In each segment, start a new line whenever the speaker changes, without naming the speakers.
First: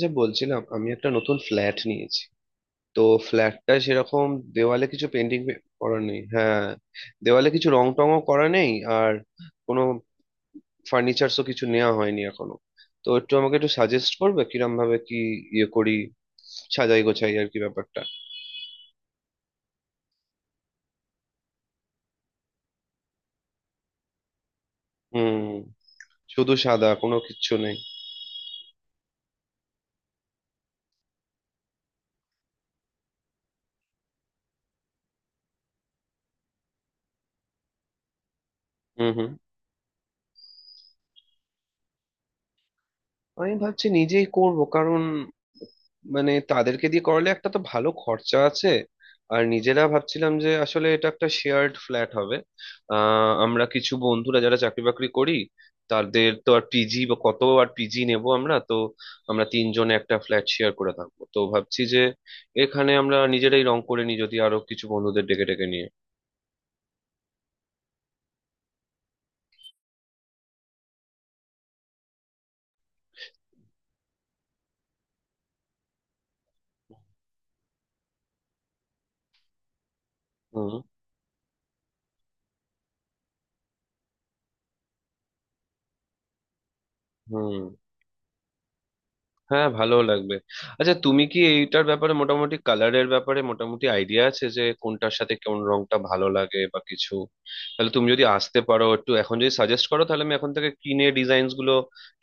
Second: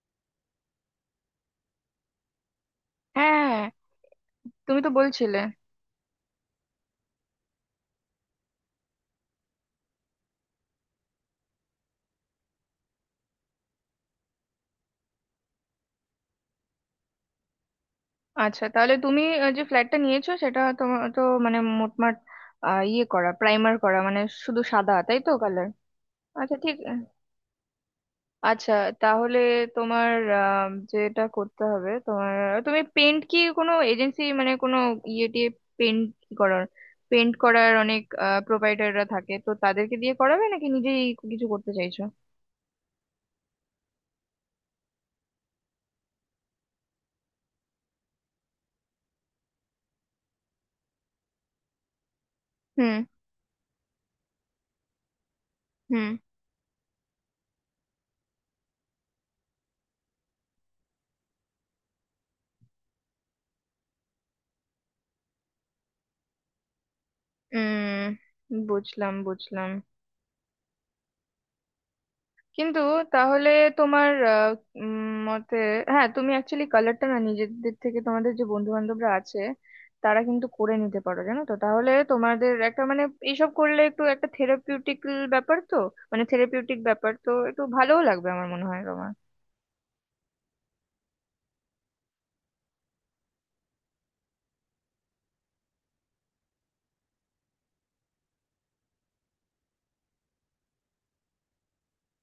যে বলছিলাম আমি একটা নতুন ফ্ল্যাট নিয়েছি, তো
হ্যাঁ হ্যাঁ, হ্যাঁ।
ফ্ল্যাটটা সেরকম
তুমি
দেওয়ালে
তো
কিছু
বলছিলে।
পেন্টিং করা নেই। হ্যাঁ, দেওয়ালে কিছু রং টংও করা নেই, আর কোনো ফার্নিচারসও কিছু নেওয়া হয়নি এখনো। তো একটু আমাকে একটু সাজেস্ট করবে কিরম ভাবে কি ইয়ে করি, সাজাই গোছাই আর কি ব্যাপারটা।
আচ্ছা, তাহলে তুমি যে ফ্ল্যাটটা নিয়েছো সেটা তোমার তো মানে মোটমাট করা, প্রাইমার করা, মানে শুধু সাদা, তাই তো
হুম,
কালার?
শুধু
আচ্ছা, ঠিক
সাদা কোনো কিচ্ছু নেই।
আচ্ছা। তাহলে তোমার যেটা করতে হবে তোমার, তুমি পেন্ট কি কোনো এজেন্সি মানে কোনো ইয়ে টিয়ে পেন্ট করার অনেক প্রোপাইটাররা
হুম হুম,
থাকে, তো তাদেরকে দিয়ে করাবে নাকি নিজেই কিছু করতে চাইছো?
আমি ভাবছি নিজেই করব, কারণ মানে তাদেরকে দিয়ে করলে একটা তো ভালো খরচা আছে। আর নিজেরা ভাবছিলাম যে আসলে এটা একটা শেয়ার্ড ফ্ল্যাট হবে।
হুম
আমরা কিছু বন্ধুরা যারা চাকরি বাকরি করি,
হুম।
তাদের তো আর পিজি বা কত আর পিজি নেব আমরা তো। আমরা তিনজনে একটা ফ্ল্যাট শেয়ার করে থাকবো, তো ভাবছি যে এখানে আমরা নিজেরাই রং করে নিই, যদি আরো কিছু বন্ধুদের ডেকে ডেকে নিয়ে।
উম বুঝলাম বুঝলাম। কিন্তু তাহলে তোমার মতে, হ্যাঁ তুমি অ্যাকচুয়ালি কালারটা না নিজেদের থেকে, তোমাদের যে বন্ধু বান্ধবরা আছে তারা কিন্তু করে
হুম
নিতে পারো, জানো তো? তাহলে তোমাদের একটা মানে এইসব করলে একটু একটা থেরাপিউটিক ব্যাপার তো, মানে থেরাপিউটিক ব্যাপার তো একটু
হুম,
ভালোও লাগবে আমার মনে হয় তোমার।
হ্যাঁ ভালো লাগবে। আচ্ছা, তুমি কি এইটার ব্যাপারে মোটামুটি কালারের ব্যাপারে মোটামুটি আইডিয়া আছে যে কোনটার সাথে কোন রংটা ভালো লাগে বা কিছু? তাহলে তুমি যদি আসতে পারো একটু, এখন যদি সাজেস্ট করো তাহলে আমি এখন থেকে কিনে ডিজাইনস গুলো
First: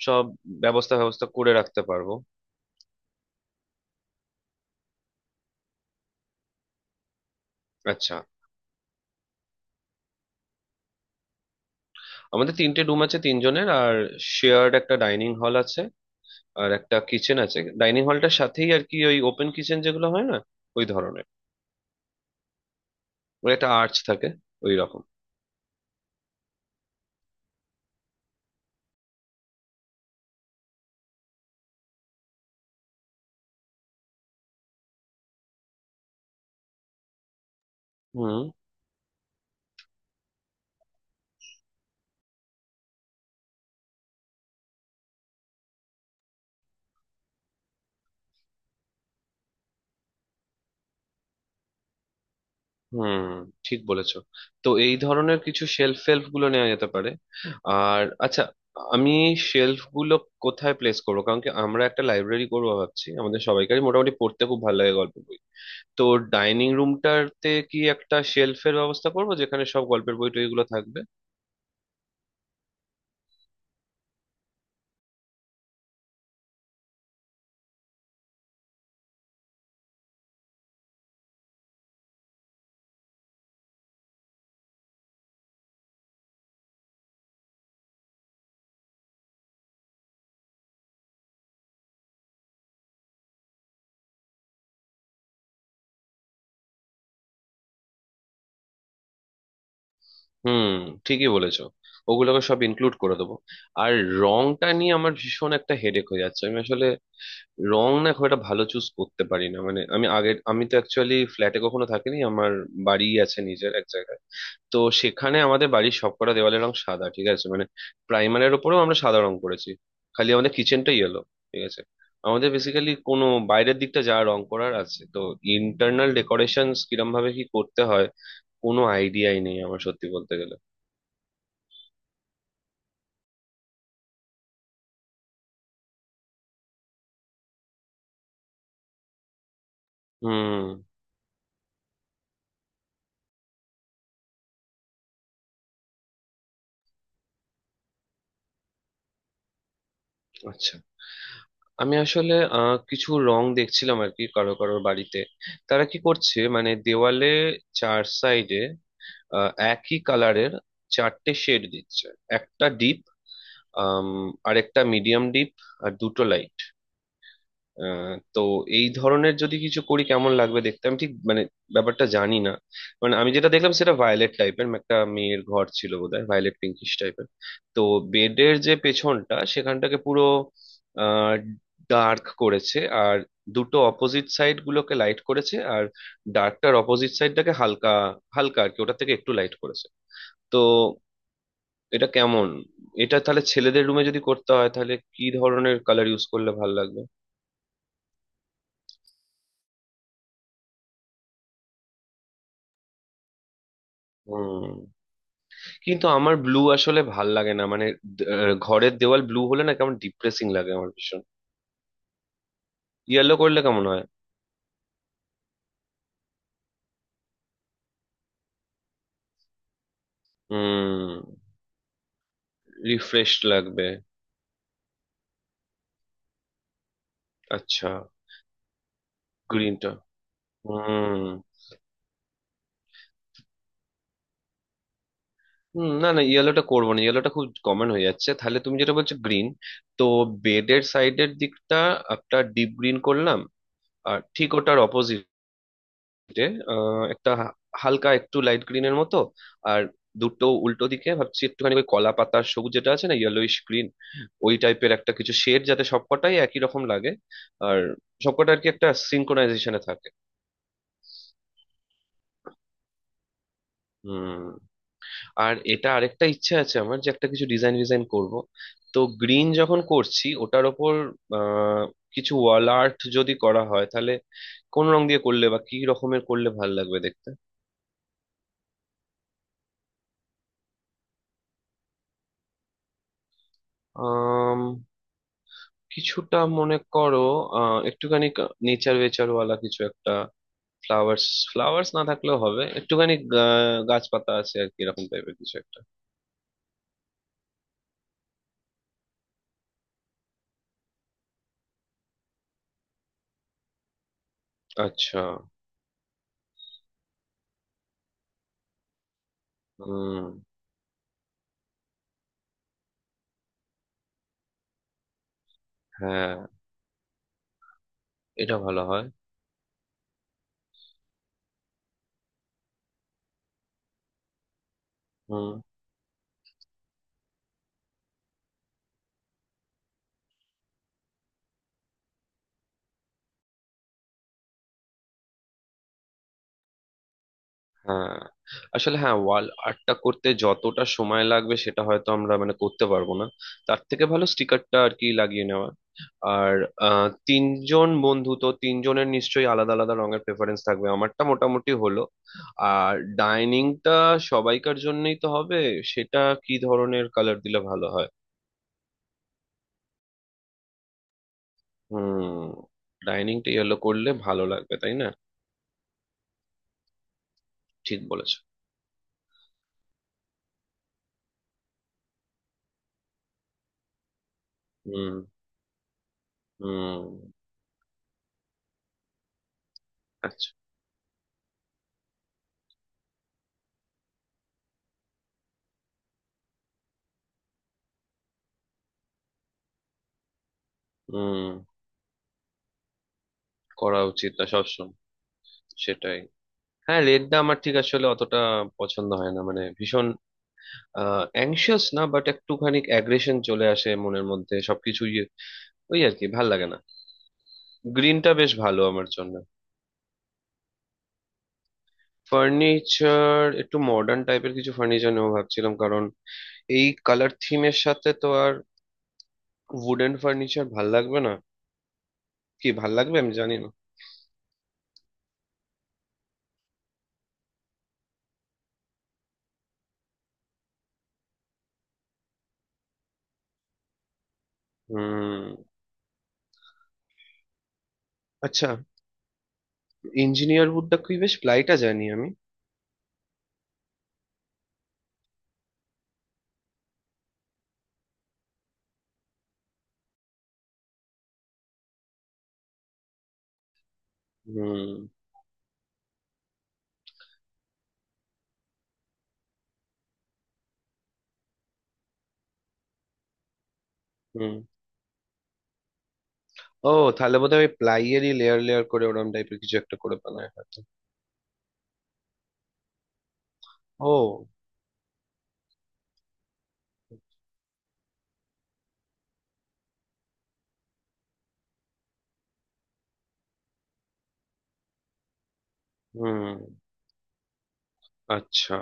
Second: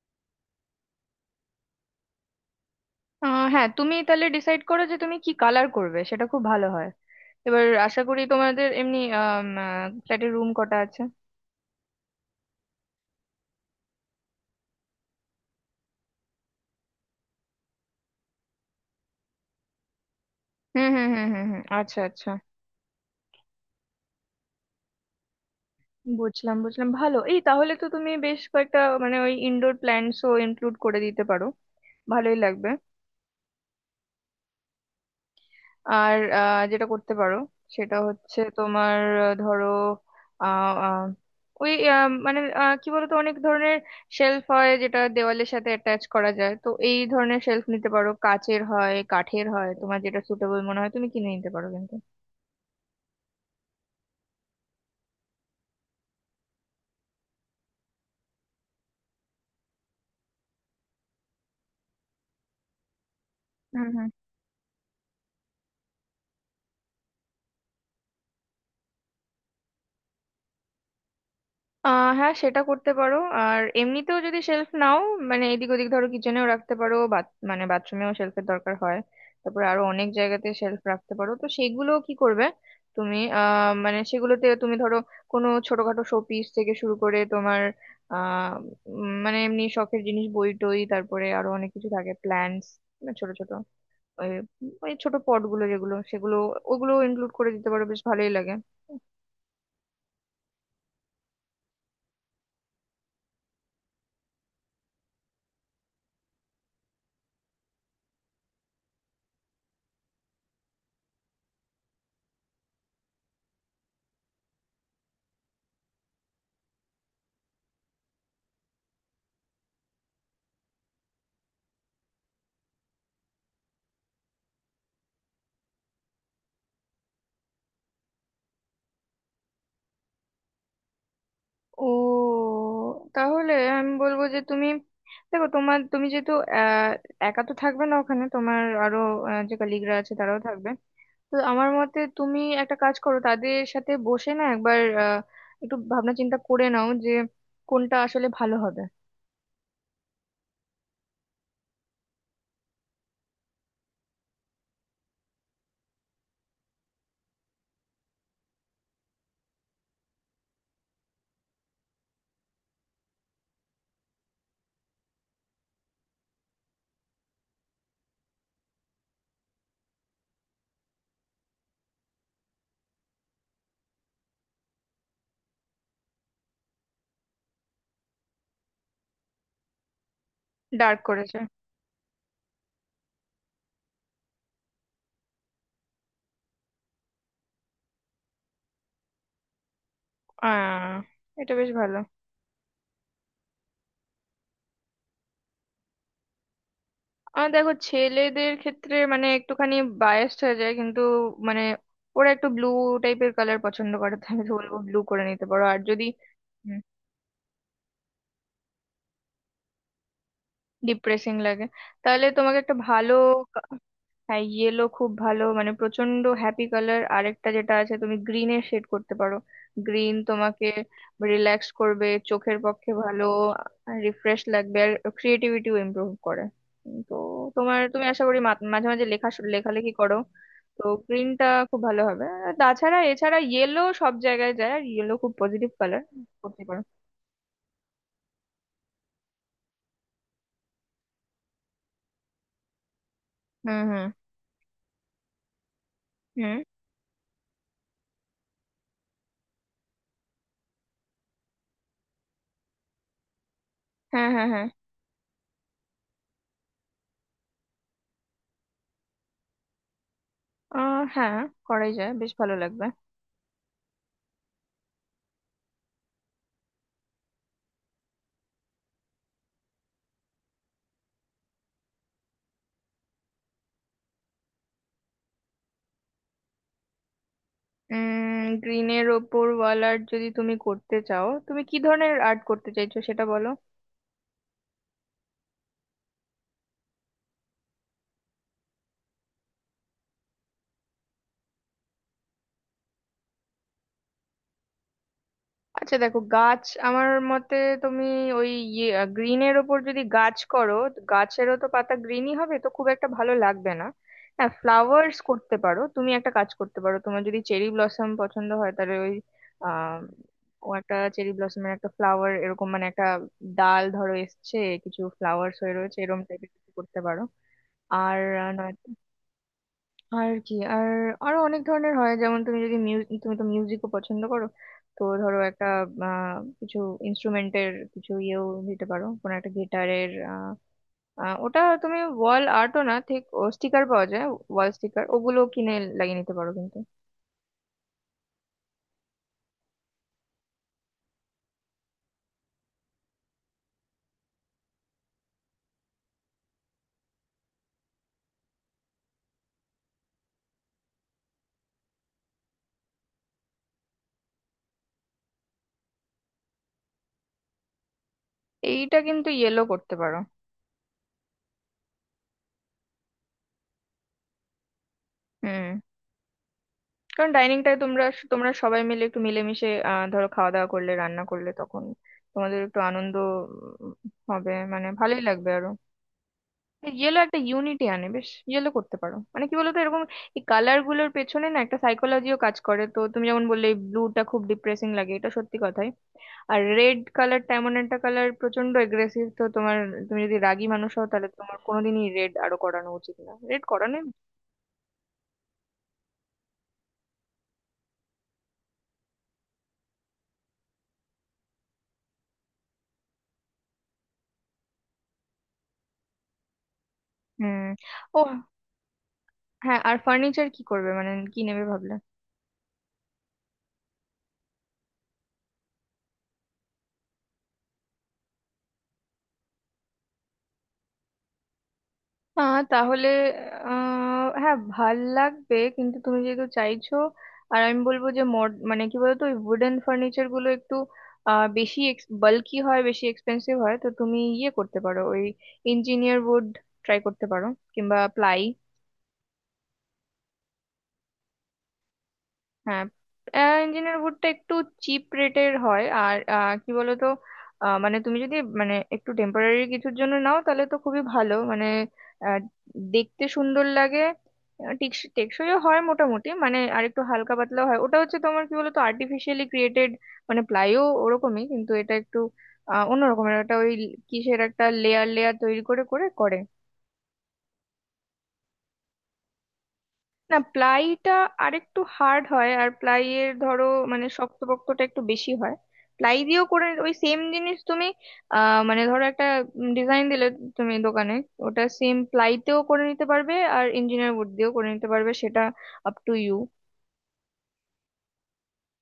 সব ব্যবস্থা ব্যবস্থা করে রাখতে পারবো।
হ্যাঁ, তুমি তাহলে ডিসাইড করো যে তুমি কি কালার করবে, সেটা খুব ভালো হয়। এবার আশা
আচ্ছা,
করি তোমাদের এমনি ফ্ল্যাটের রুম কটা আছে?
আমাদের তিনটে রুম আছে তিনজনের, আর শেয়ার্ড একটা ডাইনিং হল আছে। আর একটা কিচেন আছে ডাইনিং হলটার সাথেই, আর কি ওই ওপেন কিচেন যেগুলো হয় না, ওই
হুম হুম হুম
ধরনের।
হুম হুম, আচ্ছা আচ্ছা।
ওই একটা আর্চ থাকে, ওই রকম।
বুঝলাম বুঝলাম, ভালো। এই তাহলে তো তুমি বেশ কয়েকটা মানে ওই ইনডোর প্ল্যান্টসও ইনক্লুড করে দিতে পারো, ভালোই লাগবে। আর যেটা করতে পারো সেটা হচ্ছে
হুম
তোমার, ধরো আহ, আহ, ওই মানে কি বলতো, অনেক ধরনের শেলফ হয় যেটা দেওয়ালের সাথে অ্যাটাচ করা যায়, তো এই ধরনের শেলফ নিতে পারো, কাচের হয় কাঠের হয়, তোমার যেটা সুটেবল মনে হয় তুমি কিনে নিতে পারো কিন্তু।
হুম, ঠিক বলেছো। তো এই ধরনের কিছু শেলফ ফেলফ গুলো নেওয়া যেতে পারে। আর আচ্ছা, আমি শেলফ গুলো কোথায় প্লেস করবো? কারণ কি আমরা একটা লাইব্রেরি করবো ভাবছি, আমাদের সবাইকারই
হুম হুম।
মোটামুটি পড়তে খুব ভালো লাগে, গল্পের বই। তো ডাইনিং রুমটাতে কি একটা শেলফের ব্যবস্থা করবো, যেখানে সব গল্পের বই টইগুলো থাকবে।
হ্যাঁ, সেটা করতে পারো আর এমনিতেও যদি শেলফ নাও, মানে এদিক ওদিক ধরো কিচেনেও রাখতে পারো, মানে বাথরুমেও শেলফের দরকার হয়। তারপরে আরো অনেক জায়গাতে শেলফ রাখতে পারো, তো সেগুলো কি করবে তুমি? মানে সেগুলোতে তুমি ধরো কোনো ছোটখাটো শোপিস থেকে শুরু করে তোমার আহ মানে এমনি শখের জিনিস, বই টই, তারপরে আরো অনেক কিছু থাকে, প্ল্যান্টস, ছোট ছোট ওই ওই ছোট পটগুলো যেগুলো সেগুলো, ওগুলো ইনক্লুড করে দিতে পারো, বেশ ভালোই লাগে।
হুম, ঠিকই বলেছো, ওগুলোকে সব ইনক্লুড করে দেবো। আর রংটা নিয়ে আমার ভীষণ একটা হেডেক হয়ে যাচ্ছে। আমি আসলে রং না খুব একটা ভালো চুজ করতে পারি না। মানে আমি তো অ্যাকচুয়ালি ফ্ল্যাটে কখনো থাকিনি, আমার বাড়ি আছে নিজের এক জায়গায়। তো সেখানে আমাদের বাড়ির সবকটা দেওয়ালের রং সাদা, ঠিক আছে, মানে প্রাইমারের ওপরেও আমরা সাদা রং করেছি, খালি আমাদের কিচেনটাই ইয়েলো। ঠিক আছে, আমাদের বেসিক্যালি কোনো বাইরের দিকটা যা রং করার আছে তো, ইন্টারনাল ডেকোরেশন কিরম ভাবে কি করতে হয় কোনো আইডিয়াই নেই আমার, সত্যি বলতে গেলে।
ও, তাহলে আমি বলবো যে তুমি দেখো তোমার, তুমি যেহেতু আহ, একা তো থাকবে না ওখানে, তোমার আরো যে কলিগরা আছে তারাও
হুম,
থাকবে, তো আমার মতে তুমি একটা কাজ করো, তাদের সাথে বসে না একবার একটু ভাবনা চিন্তা করে নাও যে কোনটা আসলে ভালো হবে।
আচ্ছা, আমি আসলে কিছু রং দেখছিলাম আর কি কারো কারো বাড়িতে। তারা কি করছে মানে দেওয়ালে চার সাইডে একই কালারের চারটে শেড দিচ্ছে। একটা ডিপ, আরেকটা মিডিয়াম ডিপ, আর দুটো লাইট। তো এই ধরনের যদি কিছু করি কেমন লাগবে দেখতে? আমি ঠিক মানে ব্যাপারটা জানি না। মানে আমি যেটা দেখলাম সেটা ভায়োলেট টাইপের, একটা মেয়ের ঘর ছিল বোধহয়, ভায়োলেট পিঙ্কিশ টাইপের। তো বেডের যে পেছনটা সেখানটাকে পুরো
ডার্ক
আহ
করেছে।
ডার্ক করেছে। আর দুটো অপোজিট সাইড গুলোকে লাইট করেছে, আর ডার্কটার অপোজিট সাইডটাকে হালকা, হালকা আর কি, ওটা থেকে একটু লাইট করেছে। তো
আহ এটা বেশ ভালো।
এটা কেমন? এটা তাহলে ছেলেদের রুমে যদি করতে হয় তাহলে কি ধরনের কালার ইউজ করলে ভালো লাগবে?
আর দেখো, ছেলেদের ক্ষেত্রে মানে একটুখানি বায়াসড হয়ে যায় কিন্তু, মানে ওরা একটু ব্লু টাইপের কালার পছন্দ করে, তাহলে
হুম,
বলবো ব্লু করে নিতে পারো। আর যদি
কিন্তু আমার ব্লু আসলে ভাল লাগে না। মানে ঘরের দেওয়াল ব্লু হলে না কেমন ডিপ্রেসিং লাগে আমার ভীষণ।
ডিপ্রেসিং লাগে তাহলে তোমাকে একটা ভালো...
ইয়েলো করলে কেমন হয়?
হ্যাঁ, ইয়েলো খুব ভালো, মানে প্রচন্ড হ্যাপি কালার। আরেকটা যেটা আছে, তুমি গ্রিনের শেড করতে পারো। গ্রিন তোমাকে
হুম,
রিল্যাক্স করবে, চোখের পক্ষে ভালো,
রিফ্রেশ লাগবে।
রিফ্রেশ লাগবে আর ক্রিয়েটিভিটিও ইমপ্রুভ করে। তো তোমার,
আচ্ছা,
তুমি আশা করি মাঝে মাঝে লেখা লেখালেখি
গ্রিনটা,
করো। তো
হুম।
গ্রিনটা খুব ভালো হবে আর তাছাড়া এছাড়া ইয়েলো সব জায়গায় যায় আর ইয়েলো খুব পজিটিভ
হুম,
কালার,
না না,
করতে
ইয়েলোটা
পারো।
করবো না, ইয়েলোটা খুব কমন হয়ে যাচ্ছে। তাহলে তুমি যেটা বলছো, গ্রিন। তো বেডের সাইডের দিকটা একটা ডিপ গ্রিন করলাম।
হুম হুম
আর ঠিক ওটার অপোজিট যে
হুম।
একটা হালকা, একটু লাইট গ্রিনের মতো। আর দুটো উল্টো দিকে ভাবছি একটুখানি ওই কলা পাতার সবুজ যেটা আছে না, ইয়েলোইশ গ্রিন।
হ্যাঁ হ্যাঁ
ওই
হ্যাঁ।
টাইপের একটা কিছু শেড, যাতে সবকটাই একই রকম লাগে, আর সবকটা আর কি একটা সিনক্রোনাইজেশনে থাকে।
হ্যাঁ, করাই যায়, বেশ ভালো লাগবে।
হুম, আর এটা আরেকটা ইচ্ছে আছে আমার, যে একটা কিছু ডিজাইন ডিজাইন করব। তো গ্রিন যখন করছি ওটার ওপর আহ, কিছু ওয়াল আর্ট যদি করা হয় তাহলে কোন রং দিয়ে করলে বা কি রকমের করলে ভাল লাগবে দেখতে?
গ্রিনের ওপর ওয়াল আর্ট যদি তুমি করতে চাও, তুমি কি ধরনের আর্ট করতে চাইছো সেটা বলো।
কিছুটা মনে করো একটুখানি নেচার ওয়েচার ওয়ালা কিছু একটা। ফ্লাওয়ার্স, ফ্লাওয়ার্স না থাকলেও হবে, একটুখানি গাছপাতা আছে আর কি, এরকম টাইপের কিছু একটা।
আচ্ছা, দেখো গাছ আমার মতে, তুমি ওই গ্রিনের ওপর যদি গাছ করো তো গাছেরও তো পাতা গ্রিনই হবে, তো খুব একটা ভালো লাগবে না। হ্যাঁ, ফ্লাওয়ার্স
আচ্ছা,
করতে পারো, তুমি একটা কাজ করতে পারো, তোমার যদি চেরি ব্লসম পছন্দ হয় তাহলে ওই আহ
হুম,
ও, একটা চেরি ব্লসমের একটা ফ্লাওয়ার, এরকম মানে একটা ডাল ধরো এসছে, কিছু ফ্লাওয়ার্স হয়ে রয়েছে, এরকম
হ্যাঁ
টাইপের কিছু করতে পারো আর
এটা
নয়
ভালো হয়।
আর কি, আর আরো অনেক ধরনের হয়, যেমন তুমি যদি মিউজিক, তুমি তো মিউজিকও পছন্দ করো, তো ধরো
হুম,
একটা কিছু ইনস্ট্রুমেন্টের কিছু ইয়েও দিতে পারো, কোনো একটা গিটারের। ওটা তুমি ওয়াল আর্টও না ঠিক, স্টিকার পাওয়া যায়, ওয়াল স্টিকার ওগুলো কিনে লাগিয়ে নিতে পারো কিন্তু।
হ্যাঁ আসলে, হ্যাঁ ওয়াল আর্টটা করতে যতটা সময় লাগবে সেটা হয়তো আমরা মানে করতে পারবো না। তার থেকে ভালো স্টিকারটা আর কি লাগিয়ে নেওয়া। আর তিনজন বন্ধু তো, তিনজনের নিশ্চয়ই আলাদা আলাদা রঙের প্রেফারেন্স থাকবে, আমারটা মোটামুটি হলো। আর ডাইনিংটা সবাইকার জন্যই তো হবে। সেটা কি ধরনের কালার দিলে ভালো হয়?
এইটা কিন্তু ইয়েলো করতে পারো।
হুম, ডাইনিংটা ইয়েলো করলে ভালো লাগবে তাই না?
হুম। কারণ ডাইনিংটায়
ঠিক
তোমরা
বলেছো।
তোমরা সবাই মিলে একটু মিলেমিশে ধরো খাওয়া দাওয়া করলে, রান্না করলে, তখন তোমাদের একটু আনন্দ উম, হবে, মানে
হুম
ভালোই লাগবে আরো।
হুম।
ইয়েলো একটা ইউনিটি আনে, বেশ ইয়েলো করতে পারো, মানে কি বলতো এরকম, এই
আচ্ছা।
কালার গুলোর পেছনে না একটা সাইকোলজিও কাজ করে, তো তুমি যেমন বললে ব্লুটা খুব ডিপ্রেসিং লাগে, এটা সত্যি কথাই। আর রেড কালারটা এমন একটা কালার, প্রচন্ড এগ্রেসিভ, তো তোমার, তুমি যদি রাগী মানুষ হও তাহলে
হুম,
তোমার কোনোদিনই রেড আরো করানো উচিত না, রেড করানো...
করা উচিত না সবসময়। সেটাই। হ্যাঁ, লেটদা আমার ঠিক আসলে অতটা পছন্দ হয় না, মানে ভীষণ অ্যাংশিয়াস না বাট একটুখানি অ্যাগ্রেশন চলে আসে মনের মধ্যে সবকিছুই। ওই আর কি ভাল লাগে না।
হুম। ও
গ্রিনটা বেশ ভালো আমার জন্য।
হ্যাঁ, আর ফার্নিচার কি করবে, মানে কি নেবে ভাবলে?
ফার্নিচার একটু মডার্ন টাইপের কিছু ফার্নিচার নেবো ভাবছিলাম, কারণ এই কালার থিমের সাথে তো আর উডেন ফার্নিচার ভাল লাগবে না। কি ভাল
তাহলে
লাগবে আমি জানি না।
হ্যাঁ, ভাল লাগবে, কিন্তু তুমি যেহেতু চাইছো। আর আমি বলবো যে মড মানে কি বলতো ওই উডেন ফার্নিচার গুলো একটু বেশি বাল্কি হয়, বেশি এক্সপেন্সিভ হয়, তো তুমি ইয়ে করতে পারো, ওই
হুম,
ইঞ্জিনিয়ার উড ট্রাই করতে পারো কিংবা প্লাই।
আচ্ছা, ইঞ্জিনিয়ার উডটা কি বেশ? প্লাইটা জানি আমি।
হ্যাঁ, ইঞ্জিনিয়ার ভুট্টা একটু চিপ রেটের হয় আর কি বলতো মানে তুমি যদি মানে একটু টেম্পোরারি কিছুর জন্য নাও তাহলে তো খুবই ভালো, মানে আহ, দেখতে সুন্দর লাগে,
হুম
টেকসইও হয় মোটামুটি, মানে আর একটু হালকা পাতলাও হয়, ওটা হচ্ছে তোমার কি বলতো আর্টিফিশিয়ালি ক্রিয়েটেড, মানে প্লাইও ওরকমই, কিন্তু এটা একটু অন্যরকমের একটা ওই কিসের
হুম।
একটা লেয়ার লেয়ার তৈরি করে করে করে।
ও, তাহলে বোধহয় ওই প্লাইয়েরই লেয়ার লেয়ার করে ওরম টাইপের কিছু একটা করে
না,
বানায় হয়তো।
প্লাইটা আরেকটু হার্ড হয়, আর প্লাইয়ের ধরো মানে
ও।
শক্তপোক্তটা একটু বেশি হয়। প্লাই দিয়েও করে ওই সেম জিনিস তুমি, মানে ধরো একটা ডিজাইন দিলে তুমি দোকানে, ওটা সেম প্লাইতেও করে নিতে পারবে আর ইঞ্জিনিয়ার উড দিয়েও করে নিতে পারবে, সেটা আপ টু ইউ।
হুম, আচ্ছা।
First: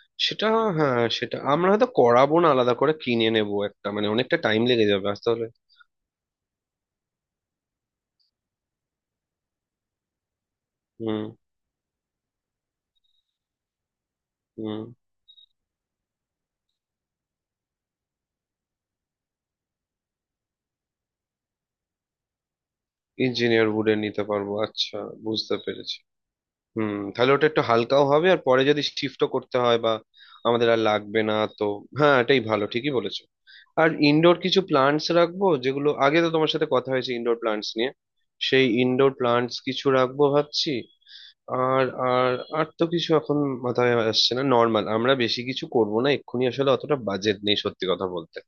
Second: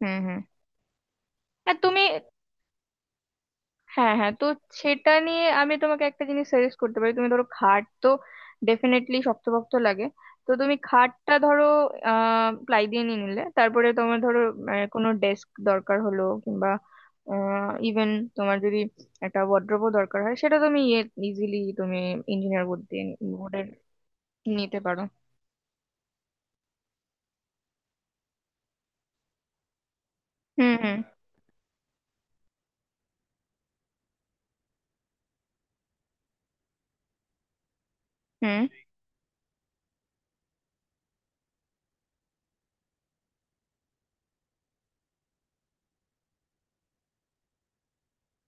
হুম হুম।
সেটা, হ্যাঁ সেটা আমরা
আর
হয়তো
তুমি...
করাবো না, আলাদা করে কিনে নেবো একটা, মানে
হ্যাঁ হ্যাঁ,
অনেকটা
তো
টাইম লেগে যাবে
সেটা
আসতে
নিয়ে
হলে।
আমি তোমাকে একটা জিনিস সাজেস্ট করতে পারি। তুমি ধরো খাট তো ডেফিনেটলি শক্তপোক্ত লাগে, তো তুমি
হুম
খাটটা ধরো প্লাই দিয়ে নিয়ে নিলে, তারপরে তোমার ধরো
হুম,
কোনো ডেস্ক দরকার হলো কিংবা ইভেন তোমার যদি একটা ওয়ার্ড্রোবও দরকার হয়, সেটা তুমি ইজিলি তুমি ইঞ্জিনিয়ার বোর্ড দিয়ে, বোর্ডের
ইঞ্জিনিয়ার উডেন নিতে পারবো,
নিতে
আচ্ছা,
পারো।
বুঝতে পেরেছি। হুম, তাহলে ওটা একটু হালকাও হবে, আর পরে যদি শিফটও করতে হয় বা আমাদের
হুম
আর
হুম
লাগবে না তো। হ্যাঁ, এটাই ভালো, ঠিকই বলেছো। আর ইনডোর কিছু প্লান্টস রাখবো, যেগুলো আগে তো তোমার সাথে কথা হয়েছে ইনডোর প্লান্টস নিয়ে।
হুম।
সেই ইনডোর প্লান্টস কিছু রাখবো ভাবছি। আর আর আর তো কিছু এখন মাথায় আসছে না। নর্মাল, আমরা বেশি কিছু করব না এক্ষুনি, আসলে অতটা বাজেট নেই সত্যি কথা বলতে।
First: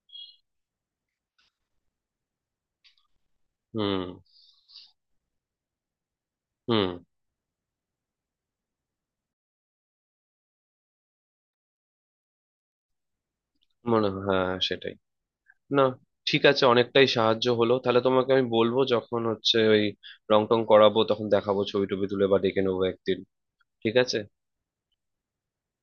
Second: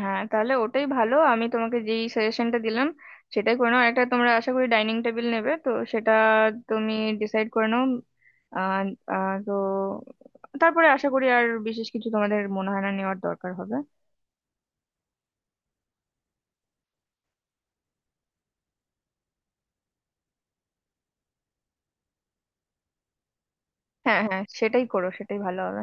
হ্যাঁ, তাহলে ওটাই ভালো। আমি তোমাকে যেই সাজেশনটা দিলাম সেটাই করে নাও। একটা
হুম
তোমরা আশা করি ডাইনিং টেবিল নেবে, তো সেটা
হুম,
তুমি ডিসাইড করে নাও। আহ, আহ, তো তারপরে আশা করি আর বিশেষ কিছু তোমাদের মনে হয় না নেওয়ার দরকার হবে।
মনে হয় হ্যাঁ সেটাই। না, ঠিক আছে, অনেকটাই সাহায্য হলো। তাহলে তোমাকে আমি বলবো, যখন হচ্ছে ওই রং টং করাবো তখন দেখাবো ছবি টবি তুলে, বা ডেকে নেবো একদিন। ঠিক আছে।
হ্যাঁ হ্যাঁ, সেটাই করো, সেটাই ভালো হবে।